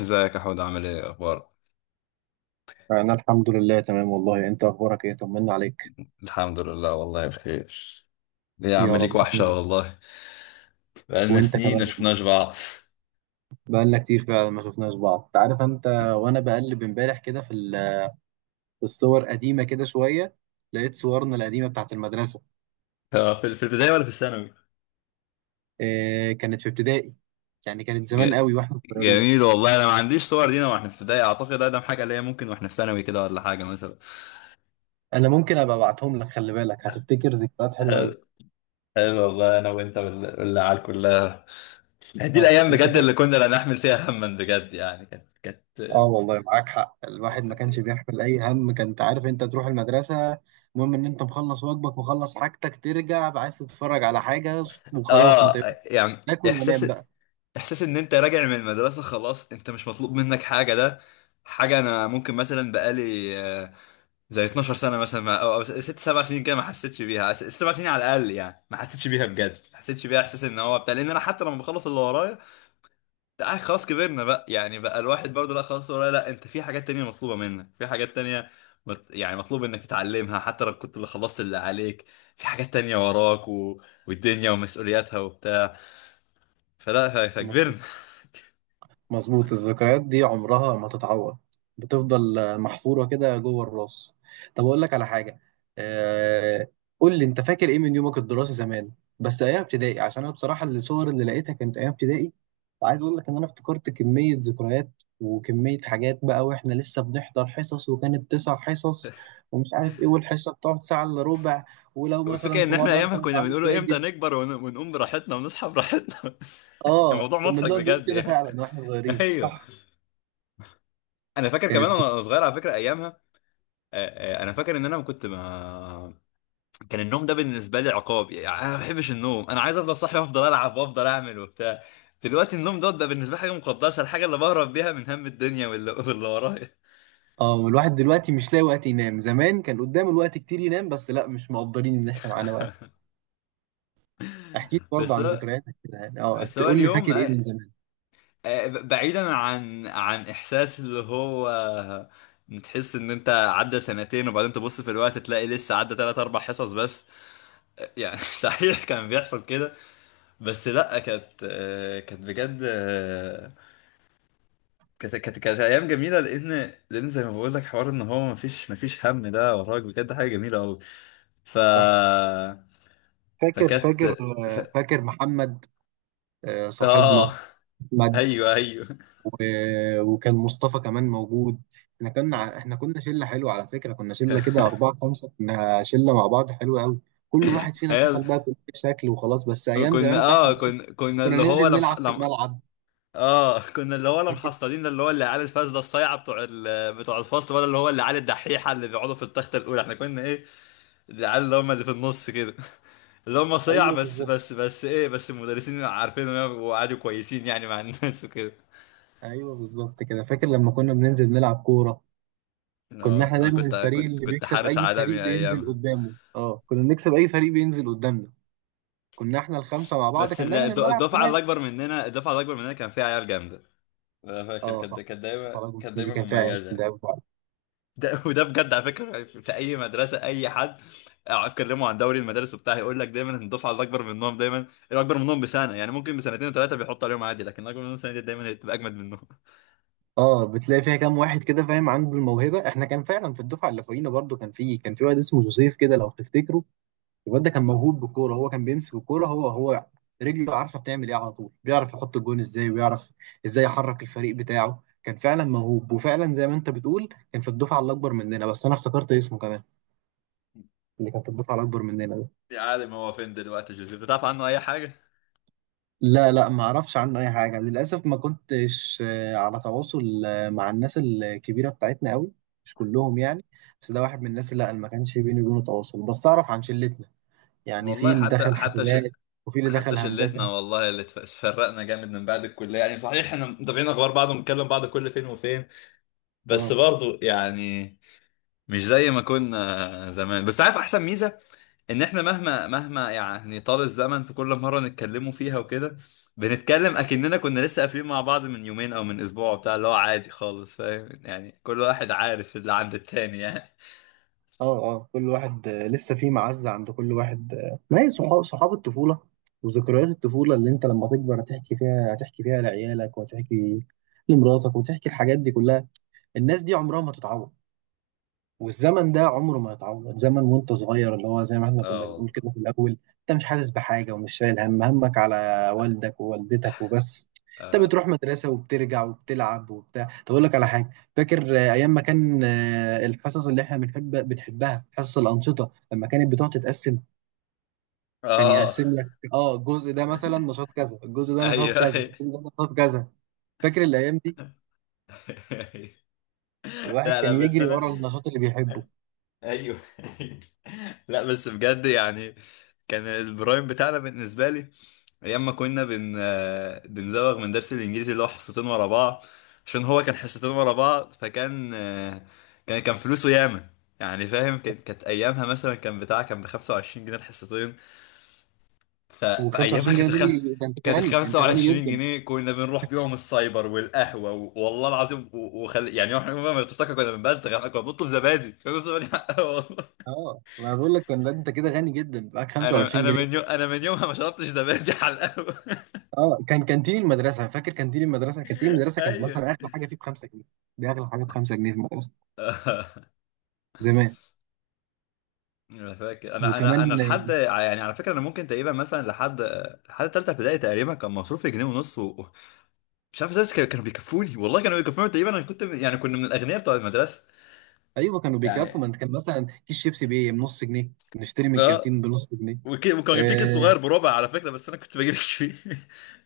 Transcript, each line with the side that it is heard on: left: ازيك يا حود، عامل ايه؟ اخبارك؟
right: أنا الحمد لله تمام والله. أنت أخبارك إيه؟ طمنا عليك.
left: الحمد لله، والله بخير. ليه يا عم؟
right: يا
left: ليك
right: رب
left: وحشه
right: تاني.
left: والله. بقالنا
right: وأنت
left: سنين ما
right: كمان.
left: شفناش بعض.
right: بقالنا كتير فعلا ما شفناش بعض، أنت عارف أنت. وأنا بقلب إمبارح كده في في الصور قديمة كده شوية، لقيت صورنا القديمة بتاعت المدرسة.
left: في البداية ولا في الثانوي؟
right: إيه كانت في ابتدائي، يعني كانت
left: ج...
right: زمان قوي وإحنا صغيرين.
left: جميل والله، انا ما عنديش صور لينا واحنا في ابتدائي. اعتقد اقدم حاجه ليا ممكن واحنا في ثانوي كده ولا حاجه مثلا.
right: أنا ممكن أبقى أبعتهم لك، خلي بالك هتفتكر ذكريات حلوة قوي.
left: حلو، حلو والله، انا وانت وال- والعيال كلها. دي
right: أه
left: الايام
right: أنت
left: بجد اللي
right: فاكر.
left: كنا لا نحمل فيها هما، بجد يعني كانت
right: اه والله معاك حق، الواحد ما
left: كانت-
right: كانش بيحمل اي هم، كنت عارف انت تروح المدرسه، المهم ان انت مخلص واجبك، مخلص حاجتك، ترجع عايز تتفرج على حاجه وخلاص، انت
left: اه
right: يوم
left: يعني
right: تاكل ونام
left: احساس
right: بقى.
left: احساس ان انت راجع من المدرسه، خلاص انت مش مطلوب منك حاجه. ده حاجه انا ممكن مثلا بقالي آه، زي 12 سنه مثلا، او 6 7 سنين كده، ما حسيتش بيها. 7 سنين على الاقل يعني ما حسيتش بيها بجد، ما حسيتش بيها. احساس ان هو بتاع، لان انا حتى لما بخلص اللي ورايا، خلاص كبرنا بقى، يعني بقى الواحد برضه. لا خلاص ورايا، لا انت في حاجات تانية مطلوبه منك، في حاجات تانية. يعني مطلوب انك تتعلمها حتى لو كنت اللي خلصت اللي عليك. في حاجات تانية وراك والدنيا ومسؤولياتها وبتاع. فلا، فكبرنا.
right: مظبوط، مظبوط. الذكريات دي عمرها ما تتعوض، بتفضل محفورة كده جوه الراس. طب أقول لك على حاجة، آه، قول لي أنت فاكر إيه من يومك الدراسي زمان؟ بس أيام ابتدائي، عشان أنا بصراحة الصور اللي لقيتها كانت أيام ابتدائي. وعايز أقول لك إن أنا افتكرت كمية ذكريات وكمية حاجات بقى، وإحنا لسه بنحضر حصص وكانت 9 حصص ومش عارف إيه، والحصة بتقعد ساعة إلا ربع، ولو مثلا
left: والفكرة
right: في
left: ان احنا
right: مرة
left: ايامها
right: أنت مش
left: كنا
right: عامل
left: بنقوله امتى
right: واجب.
left: نكبر ونقوم براحتنا ونصحى براحتنا.
right: آه
left: الموضوع
right: كنا
left: مضحك
right: بنقعد نقول
left: بجد
right: كده
left: يعني.
right: فعلا وإحنا صغيرين،
left: ايوه،
right: صح.
left: انا فاكر كمان
right: كانت.
left: وانا صغير على فكرة ايامها. انا فاكر ان انا كنت. ما كان النوم ده بالنسبة لي عقاب، يعني انا ما بحبش النوم، انا عايز افضل صاحي وافضل العب وافضل اعمل وبتاع. دلوقتي النوم دوت بقى بالنسبة لي حاجة مقدسة، الحاجة اللي بهرب بيها من هم الدنيا واللي ورايا.
right: اه والواحد دلوقتي مش لاقي وقت ينام، زمان كان قدامه الوقت كتير ينام، بس لا مش مقدرين ان احنا معانا وقت. احكي لي برضه
left: بس
right: عن
left: هو-
right: ذكرياتك كده يعني، اه
left: بس هو
right: قول لي
left: اليوم،
right: فاكر ايه من زمان.
left: بعيدا عن احساس اللي هو تحس ان انت عدى سنتين وبعدين تبص في الوقت تلاقي لسه عدى 3 4 حصص بس. يعني صحيح كان بيحصل كده. بس لا، كانت كانت بجد، كانت ايام جميله، لان زي ما بقول لك حوار ان هو مفيش هم ده وراك، بجد حاجه جميله قوي. ف
right: صح. فاكر، فاكر.
left: فكانت. ف...
right: فاكر محمد،
left: اه
right: صاحبنا. احمد.
left: ايوه، ايوه.
right: و- وكان مصطفى كمان موجود. احنا احنا كنا شله حلوه على فكره، كنا شله كده اربعه خمسه، كنا شله مع بعض حلوه قوي. كل واحد فينا دخل
left: هل
right: بقى كل شكل وخلاص، بس ايام
left: كنا،
right: زمان بتاعت المدرسه
left: كنا
right: كنا
left: اللي هو
right: ننزل
left: لم...
right: نلعب في
left: لم...
right: الملعب.
left: اه كنا اللي هو، لا
right: فاكر.
left: محصلين اللي هو اللي عيال الفاسده الصايعه بتوع بتوع الفصل، ولا اللي هو اللي عيال الدحيحه اللي بيقعدوا في التخته الاولى، احنا كنا ايه؟ العيال اللي هم اللي في النص كده. اللي هم صيع،
right: ايوه
left: بس
right: بالظبط.
left: بس بس ايه، بس المدرسين عارفينهم وقعدوا كويسين يعني مع الناس وكده.
right: ايوه بالظبط كده، فاكر لما كنا بننزل نلعب كوره. كنا
left: اه
right: احنا
left: انا
right: دايما
left: كنت
right: الفريق
left: كنت
right: اللي
left: كنت
right: بيكسب،
left: حارس
right: اي فريق
left: عالمي
right: بينزل
left: ايامها.
right: قدامه، اه كنا بنكسب اي فريق بينزل قدامنا، كنا احنا الخمسه مع بعض،
left: بس
right: كان دايما الملعب خماسي.
left: الدفعه الاكبر مننا كان فيها عيال جامده. انا فاكر
right: اه
left: كانت
right: صح.
left: كانت دايما
right: خلاص
left: كانت
right: دي
left: دايما
right: كان فعلا، ده
left: مميزه.
right: أوي فعلا.
left: ده وده بجد على فكره، في اي مدرسه اي حد اكلمه عن دوري المدارس وبتاع هيقول لك دايما ان الدفعه الاكبر منهم دايما، الاكبر منهم بسنه يعني، ممكن بسنتين وثلاثه بيحطوا عليهم عادي، لكن الاكبر منهم سنه دايما بتبقى اجمد منهم.
right: اه بتلاقي فيها كام واحد كده فاهم عنده الموهبه، احنا كان فعلا في الدفعه اللي فوقينا برضو كان في واحد اسمه جوزيف كده لو تفتكره. الواد ده كان موهوب بالكوره، هو كان بيمسك الكوره، هو رجله عارفه بتعمل ايه على طول، بيعرف يحط الجون ازاي، ويعرف ازاي يحرك الفريق بتاعه، كان فعلا موهوب، وفعلا زي ما انت بتقول كان في الدفعه الاكبر مننا، بس انا افتكرت اسمه كمان، اللي كان في الدفعه الاكبر مننا ده.
left: يا عالم، هو فين دلوقتي جوزيف؟ بتعرف عنه اي حاجه؟
right: لا لا، ما اعرفش عنه اي حاجه للاسف، ما كنتش على تواصل مع الناس الكبيره بتاعتنا قوي، مش كلهم يعني، بس ده واحد من الناس اللي لا اللي ما كانش بيني وبينه تواصل، بس اعرف عن شلتنا يعني، في
left: والله،
right: اللي
left: حتى
right: دخل
left: حتى
right: حسابات وفي اللي
left: حتى
right: دخل
left: شلتنا
right: هندسه.
left: والله، اللي اتفرقنا جامد من بعد الكليه، يعني صحيح احنا متابعين اخبار بعض وبنتكلم بعض كل فين وفين، بس
right: اه
left: برضو يعني مش زي ما كنا زمان، بس عارف احسن ميزه، ان احنا مهما يعني طال الزمن في كل مره نتكلموا فيها وكده، بنتكلم اكننا كنا لسه قافلين مع بعض من يومين او من اسبوع وبتاع، اللي هو عادي خالص فاهم يعني، كل واحد عارف اللي عند التاني يعني.
right: اه اه، كل واحد لسه في معزة عند كل واحد آه. ما هي صحاب، صحاب الطفولة وذكريات الطفولة، اللي انت لما تكبر هتحكي فيها، هتحكي فيها لعيالك وهتحكي لمراتك وتحكي الحاجات دي كلها. الناس دي عمرها ما تتعوض، والزمن ده عمره ما يتعوض. زمن وانت صغير، اللي هو زي ما احنا كنا
left: اه
right: بنقول
left: والله،
right: كده في الاول، انت مش حاسس بحاجه ومش شايل هم، همك على والدك ووالدتك وبس، انت
left: اه،
right: بتروح مدرسه وبترجع وبتلعب وبتاع. طب اقول لك على حاجه، فاكر ايام ما كان الحصص اللي احنا بنحب، بنحبها حصص الانشطه، لما كانت بتقعد تتقسم، كان
left: اه، آه،
right: يقسم لك اه الجزء ده مثلا نشاط كذا، الجزء ده نشاط
left: ايوه
right: كذا،
left: أيوة.
right: الجزء ده نشاط كذا. فاكر الايام دي؟ الواحد
left: لا، لا،
right: كان
left: بس
right: يجري
left: انا.
right: ورا النشاط اللي بيحبه.
left: ايوه. لا بس بجد يعني، كان البرايم بتاعنا بالنسبة لي أيام ما كنا بن آه، بنزوغ من درس الإنجليزي اللي هو حصتين ورا بعض. عشان هو كان حصتين ورا بعض، فكان، كان فلوسه ياما. يعني فاهم، كانت أيامها مثلا كان بتاع، كان ب 25 جنيه الحصتين. فأيامها
right: و25
left: كانت
right: جنيه دول، ده انت
left: كانت ال
right: غني، انت غني
left: 25
right: جدا.
left: جنيه كنا بنروح بيهم السايبر والقهوة والله العظيم يعني احنا ما تفتكر كنا بنبزغ، احنا كنا بنطلب زبادي كنا بنطلب زبادي، والله.
right: اه ما بقول لك كان انت كده غني جدا، معاك 25 جنيه
left: انا من يومها ما شربتش زبادي على القهوه.
right: اه كان كانتين المدرسه، فاكر كانتين المدرسه، كانتين المدرسه كانت
left: ايوه.
right: مثلا اغلى حاجه فيه ب 5 جنيه، دي اغلى حاجه ب 5 جنيه في المدرسه زمان.
left: انا فاكر، انا
right: وكمان
left: لحد يعني على فكره، انا ممكن تقريبا مثلا لحد لحد ثالثه ابتدائي تقريبا كان مصروفي جنيه ونص مش عارف ازاي، بس كانوا بيكفوني والله كانوا بيكفوني تقريبا. انا كنت يعني كنا من الاغنياء بتوع المدرسه
right: ايوه كانوا بيكفوا،
left: يعني.
right: ما انت كان مثلا كيس شيبسي بايه بنص جنيه، نشتري من
left: اه
right: الكانتين بنص جنيه.
left: وكان في كيس صغير
right: اه
left: بربع على فكره، بس انا كنت بجيب الكيس فيه.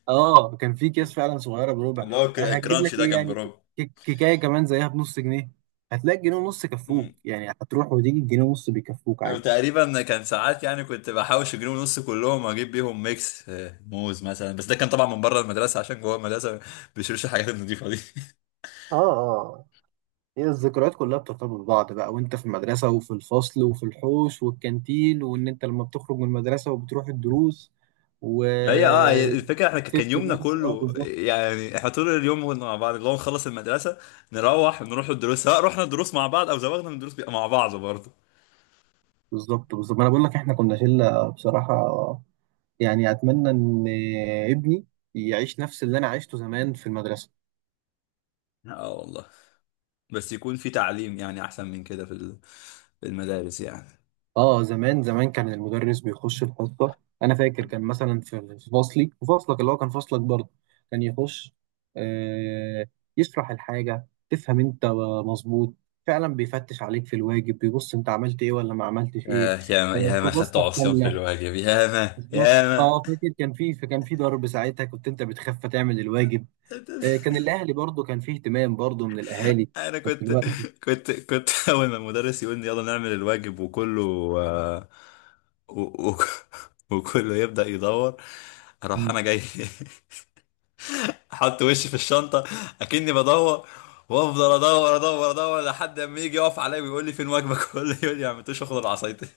right: كان في اكياس فعلا صغيره بربع.
left: اللي هو
right: هتجيب
left: الكرانشي
right: لك
left: ده
right: ايه
left: كان
right: يعني،
left: بربع.
right: كيكايه كمان زيها بنص جنيه، هتلاقي جنيه ونص كفوك يعني، هتروح وتيجي الجنيه ونص بيكفوك عادي.
left: وتقريبا كان ساعات يعني كنت بحوش جنيه ونص كلهم اجيب بيهم ميكس موز مثلا، بس ده كان طبعا من بره المدرسه عشان جوه المدرسه ما بيشتروش الحاجات النضيفه دي.
right: اه اه. هي الذكريات كلها بترتبط ببعض بقى، وانت في المدرسة وفي الفصل وفي الحوش والكانتين، وان انت لما بتخرج من المدرسة وبتروح الدروس
left: ما هي الفكره، احنا كان
right: وسبت
left: يومنا
right: درس، اه
left: كله،
right: بالظبط.
left: يعني احنا طول اليوم كنا مع بعض، اللي هو نخلص المدرسه نروح الدروس، سواء رحنا الدروس مع بعض او زوغنا من الدروس بيبقى مع بعض برضه.
right: بالظبط، بالظبط، ما انا بقول لك احنا كنا شلة بصراحة يعني. اتمنى ان ابني يعيش نفس اللي انا عشته زمان في المدرسة.
left: اه والله، بس يكون في تعليم يعني احسن من كده في المدارس يعني.
right: اه زمان، زمان كان المدرس بيخش الحصه، انا فاكر كان مثلا في فصلي، في فصلك اللي هو كان فصلك برضه، كان يخش آه يشرح الحاجه تفهم انت، مظبوط فعلا، بيفتش عليك في الواجب، بيبص انت عملت ايه ولا ما عملتش ايه،
left: يا ما يا ما خدت
right: كراستك
left: عصيان في
right: كامله.
left: الواجب، يا ما
right: بالظبط
left: يا ما.
right: اه. فاكر كان في ضرب ساعتها، كنت انت بتخاف تعمل الواجب. آه كان الاهلي برضه، كان فيه اهتمام برضه من الاهالي
left: انا
right: في
left: كنت
right: الوقت.
left: كنت كنت اول ما المدرس يقول لي يلا نعمل الواجب وكله، آه، و... و... وكله يبدأ يدور، اروح انا جاي. احط وشي في الشنطة اكني بدور، وافضل ادور ادور ادور لحد اما يجي يقف عليا ويقول لي فين واجبك؟ كله يقول لي ما عملتوش، واخد العصايتين.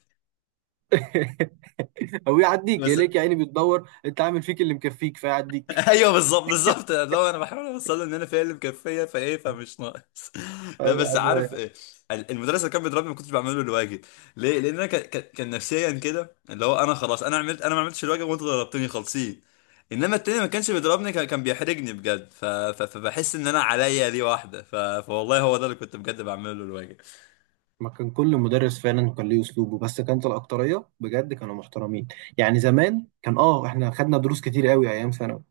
right: او يعديك
left: بس.
right: يلاقيك يا عيني بتدور، انت عامل فيك اللي مكفيك فيعديك.
left: ايوه بالظبط، بالظبط، لو انا بحاول اوصل له ان انا فعلا مكفيه فايه فمش ناقص. لا
right: ايوه.
left: بس عارف
right: عايز-
left: إيه، المدرس اللي كان بيضربني ما كنتش بعمل له الواجب. ليه؟ لان انا كان نفسيا كده، اللي هو انا خلاص، انا ما عملتش الواجب وانتوا ضربتوني خالصين. انما التاني ما كانش بيضربني، كان بيحرجني بجد. فبحس ان انا عليا دي واحده، فوالله هو ده اللي كنت بجد بعمله له الواجب.
right: ما كان كل مدرس فعلا كان ليه اسلوبه، بس كانت الاكتريه بجد كانوا محترمين. يعني زمان كان اه احنا خدنا دروس كتير قوي ايام ثانوي،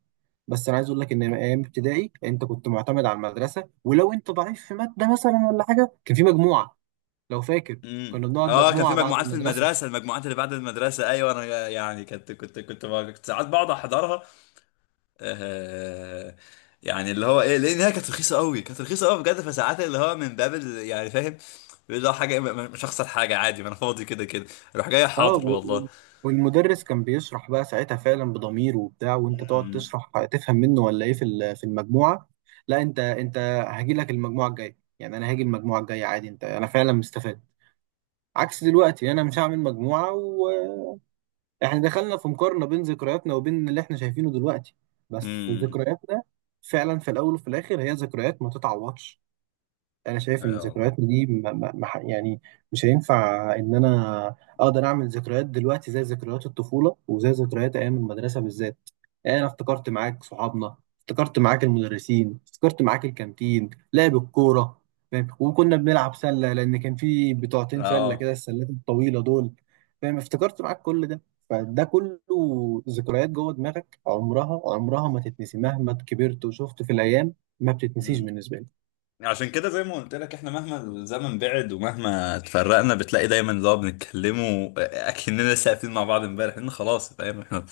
right: بس انا عايز اقول لك ان ايام ابتدائي انت كنت معتمد على المدرسه، ولو انت ضعيف في ماده مثلا ولا حاجه كان في مجموعه، لو فاكر، كنا بنقعد
left: اه كان في
right: مجموعه بعد
left: مجموعات في
right: المدرسه.
left: المدرسه، المجموعات اللي بعد المدرسه. ايوه انا يعني كنت ساعات بقعد احضرها. آه، يعني اللي هو ايه، لان هي كانت رخيصه قوي كانت رخيصه قوي بجد. فساعات اللي هو من باب يعني فاهم، اللي هو حاجه مش هخسر حاجه عادي، ما انا فاضي كده كده، اروح جاي
right: اه
left: حاضر والله.
right: والمدرس كان بيشرح بقى ساعتها فعلا بضمير وبتاع، وانت تقعد
left: امم،
right: تشرح تفهم منه ولا ايه في في المجموعه. لا انت، انت هاجي لك المجموعه الجايه يعني، انا هاجي المجموعه الجايه عادي، انت انا فعلا مستفاد، عكس دلوقتي انا مش هعمل مجموعه. واحنا دخلنا في مقارنه بين ذكرياتنا وبين اللي احنا شايفينه دلوقتي، بس
left: امم،
right: ذكرياتنا فعلا في الاول وفي الاخر هي ذكريات ما تتعوضش. انا شايف ان
left: يا والله،
right: ذكرياتنا دي ما ما ما ح- يعني مش هينفع ان انا اقدر اعمل ذكريات دلوقتي زي ذكريات الطفوله وزي ذكريات ايام المدرسه بالذات. يعني انا افتكرت معاك صحابنا، افتكرت معاك المدرسين، افتكرت معاك الكانتين، لعب الكوره، فاهم، وكنا بنلعب سله، لان كان في بتوعتين سله
left: اه،
right: كده، السلات الطويله دول، فاهم، افتكرت معاك كل ده. فده كله ذكريات جوه دماغك، عمرها، عمرها ما تتنسي مهما كبرت وشفت في الايام، ما بتتنسيش
left: امم.
right: بالنسبه لي.
left: عشان كده زي ما قلت لك، احنا مهما الزمن بعد ومهما اتفرقنا بتلاقي دايما اللي هو بنتكلموا اكننا لسه قاعدين مع بعض امبارح، ان خلاص فاهم احنا.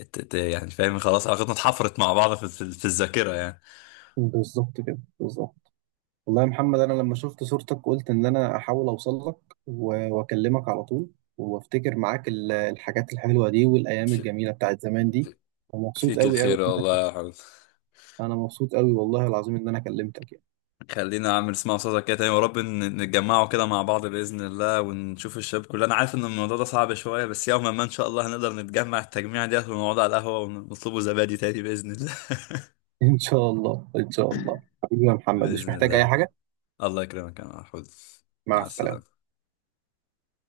left: يعني فاهم خلاص، علاقتنا اتحفرت مع بعض في الذاكره يعني.
right: بالظبط كده، بالظبط. والله يا محمد، انا لما شفت صورتك قلت ان انا احاول اوصل لك واكلمك على طول، وافتكر معاك الحاجات الحلوه دي والايام الجميله بتاعت زمان دي. ومبسوط
left: فيك
right: قوي قوي
left: الخير
right: إن انا
left: والله يا حمد.
right: أنا مبسوط قوي والله العظيم ان انا كلمتك يعني.
left: خلينا عم نسمع صوتك كده تاني، ورب نتجمعوا كده مع بعض بإذن الله ونشوف الشباب كلنا. انا عارف ان الموضوع ده صعب شوية، بس يوما ما ان شاء الله هنقدر نتجمع التجميع ديت ونقعد على القهوة ونطلبوا زبادي تاني بإذن الله.
right: ان شاء الله، ان شاء الله حبيبي يا محمد، مش
left: بإذن الله
right: محتاج
left: يا
right: اي
left: محمد.
right: حاجه.
left: الله يكرمك يا محمود.
right: مع
left: مع
right: السلامه.
left: السلامة.